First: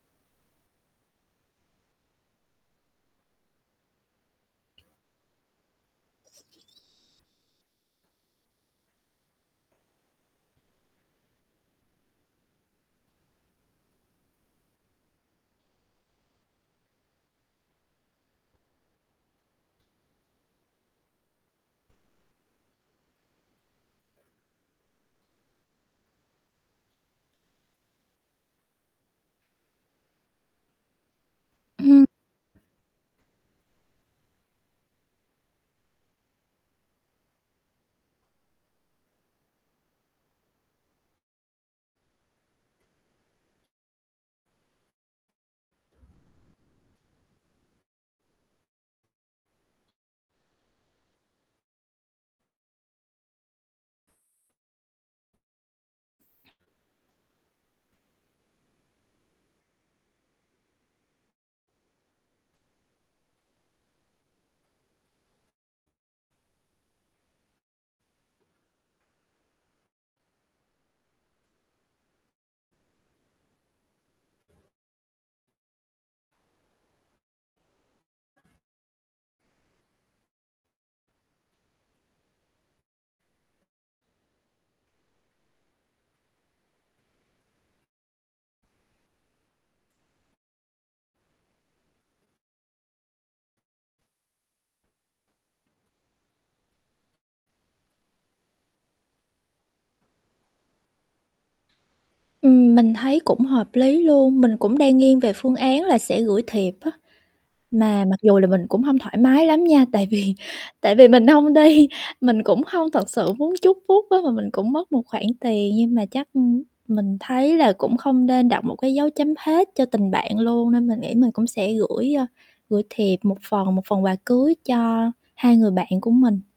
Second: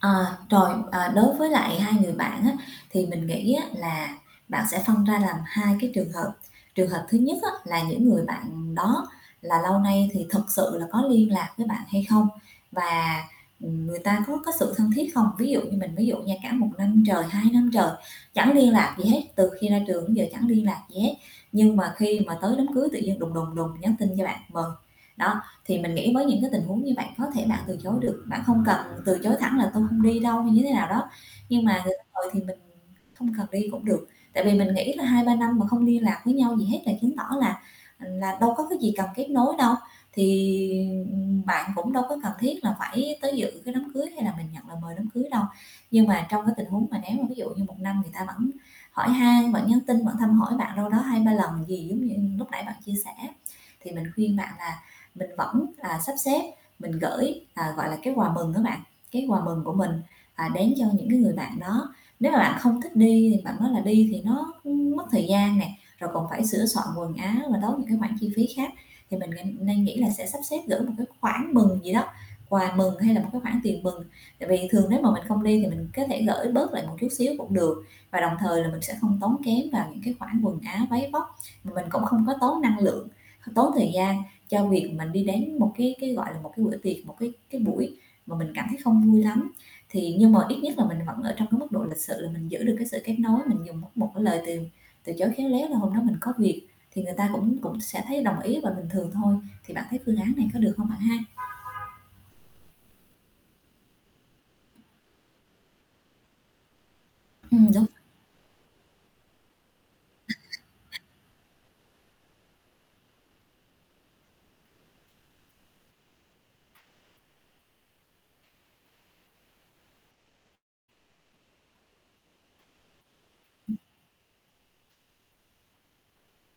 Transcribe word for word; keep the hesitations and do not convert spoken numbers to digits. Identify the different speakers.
Speaker 1: Ờ, trồi, à, đối với lại hai người bạn á, thì mình nghĩ á, là bạn sẽ phân ra làm hai cái trường hợp. Trường hợp thứ nhất á, là những người bạn đó là lâu nay thì thực sự là có liên lạc với bạn hay không, và, ừm, người ta có có sự thân thiết không? Ví dụ như mình ví dụ nha, cả một năm trời, hai năm trời chẳng liên lạc gì hết, từ khi ra trường đến giờ chẳng liên lạc gì hết, nhưng mà khi mà tới đám cưới tự nhiên đùng, đùng, đùng nhắn tin cho bạn mời, đó. Thì mình nghĩ mới những cái tình huống như bạn có thể bạn từ chối được, bạn không cần từ chối thẳng là "Tôi không đi đâu" hay như thế nào đó. Nhưng mà người ta
Speaker 2: Ừm.
Speaker 1: mời thì mình không cần đi cũng được. Tại vì mình nghĩ là hai ba năm mà không liên lạc với nhau gì hết, là chứng tỏ là, ừm, là đâu có cái gì cần kết nối đâu. Thì, ừm, ừm, bạn cũng đâu có cần thiết là phải tới dự cái đám cưới, hay là mình nhận lời mời đám cưới đâu. Nhưng mà trong cái tình huống mà nếu mà ví dụ như một năm người ta vẫn hỏi han, vẫn nhắn tin, vẫn thăm hỏi bạn đâu đó hai ba lần gì giống như lúc nãy bạn chia sẻ. Thì mình khuyên bạn là mình vẫn là sắp xếp, mình gửi, ờ, gọi là, cái quà mừng á bạn, cái quà mừng của mình, à, đến cho những cái người bạn đó. Nếu mà bạn không thích đi thì bạn nói là đi thì nó, ưm, mất thời gian nè, rồi còn phải sửa soạn quần áo và tốn những cái khoản chi phí khác. Thì mình ng nên nghĩ là sẽ sắp xếp gửi một cái khoản mừng gì đó, quà mừng hay là một cái khoản tiền mừng. Tại vì thường nếu mà mình không đi, thì mình có thể gửi bớt lại một chút xíu cũng được, và đồng thời là mình sẽ không tốn kém vào những cái khoản quần áo váy vóc. Mà mình cũng không có tốn năng lượng, tốn thời gian cho việc mình đi đến một cái cái, gọi là, một cái bữa tiệc, một cái cái buổi mà mình cảm thấy không vui lắm. Thì, nhưng mà ít nhất là mình vẫn ở trong cái mức độ lịch sự là mình giữ được cái sự kết nối. Mình dùng một một cái lời từ từ chối khéo léo là "Hôm đó mình có việc", thì người ta cũng cũng sẽ thấy đồng ý và bình thường thôi. Thì bạn thấy phương án này có được hông, bạn ha?
Speaker 2: Ừm, mình thấy cũng hợp lý luôn. Mình cũng đang nghiêng về phương án là sẽ gửi thiệp á.
Speaker 1: Ừm, đúng [unintelligible]
Speaker 2: Mà mặc dù là mình cũng hông thoải mái lắm nha. Tại vì tại vì mình hông đi, mình cũng hông thật sự muốn chúc phúc á, mà mình cũng mất một khoản tiền. Nhưng mà chắc, ừm, mình thấy là cũng không nên đặt một cái dấu chấm hết cho tình bạn luôn. Nên mình nghĩ mình cũng sẽ gửi, ờ, gửi thiệp một phần,
Speaker 1: Ừm.
Speaker 2: một phần quà cưới cho hai người bạn của mình.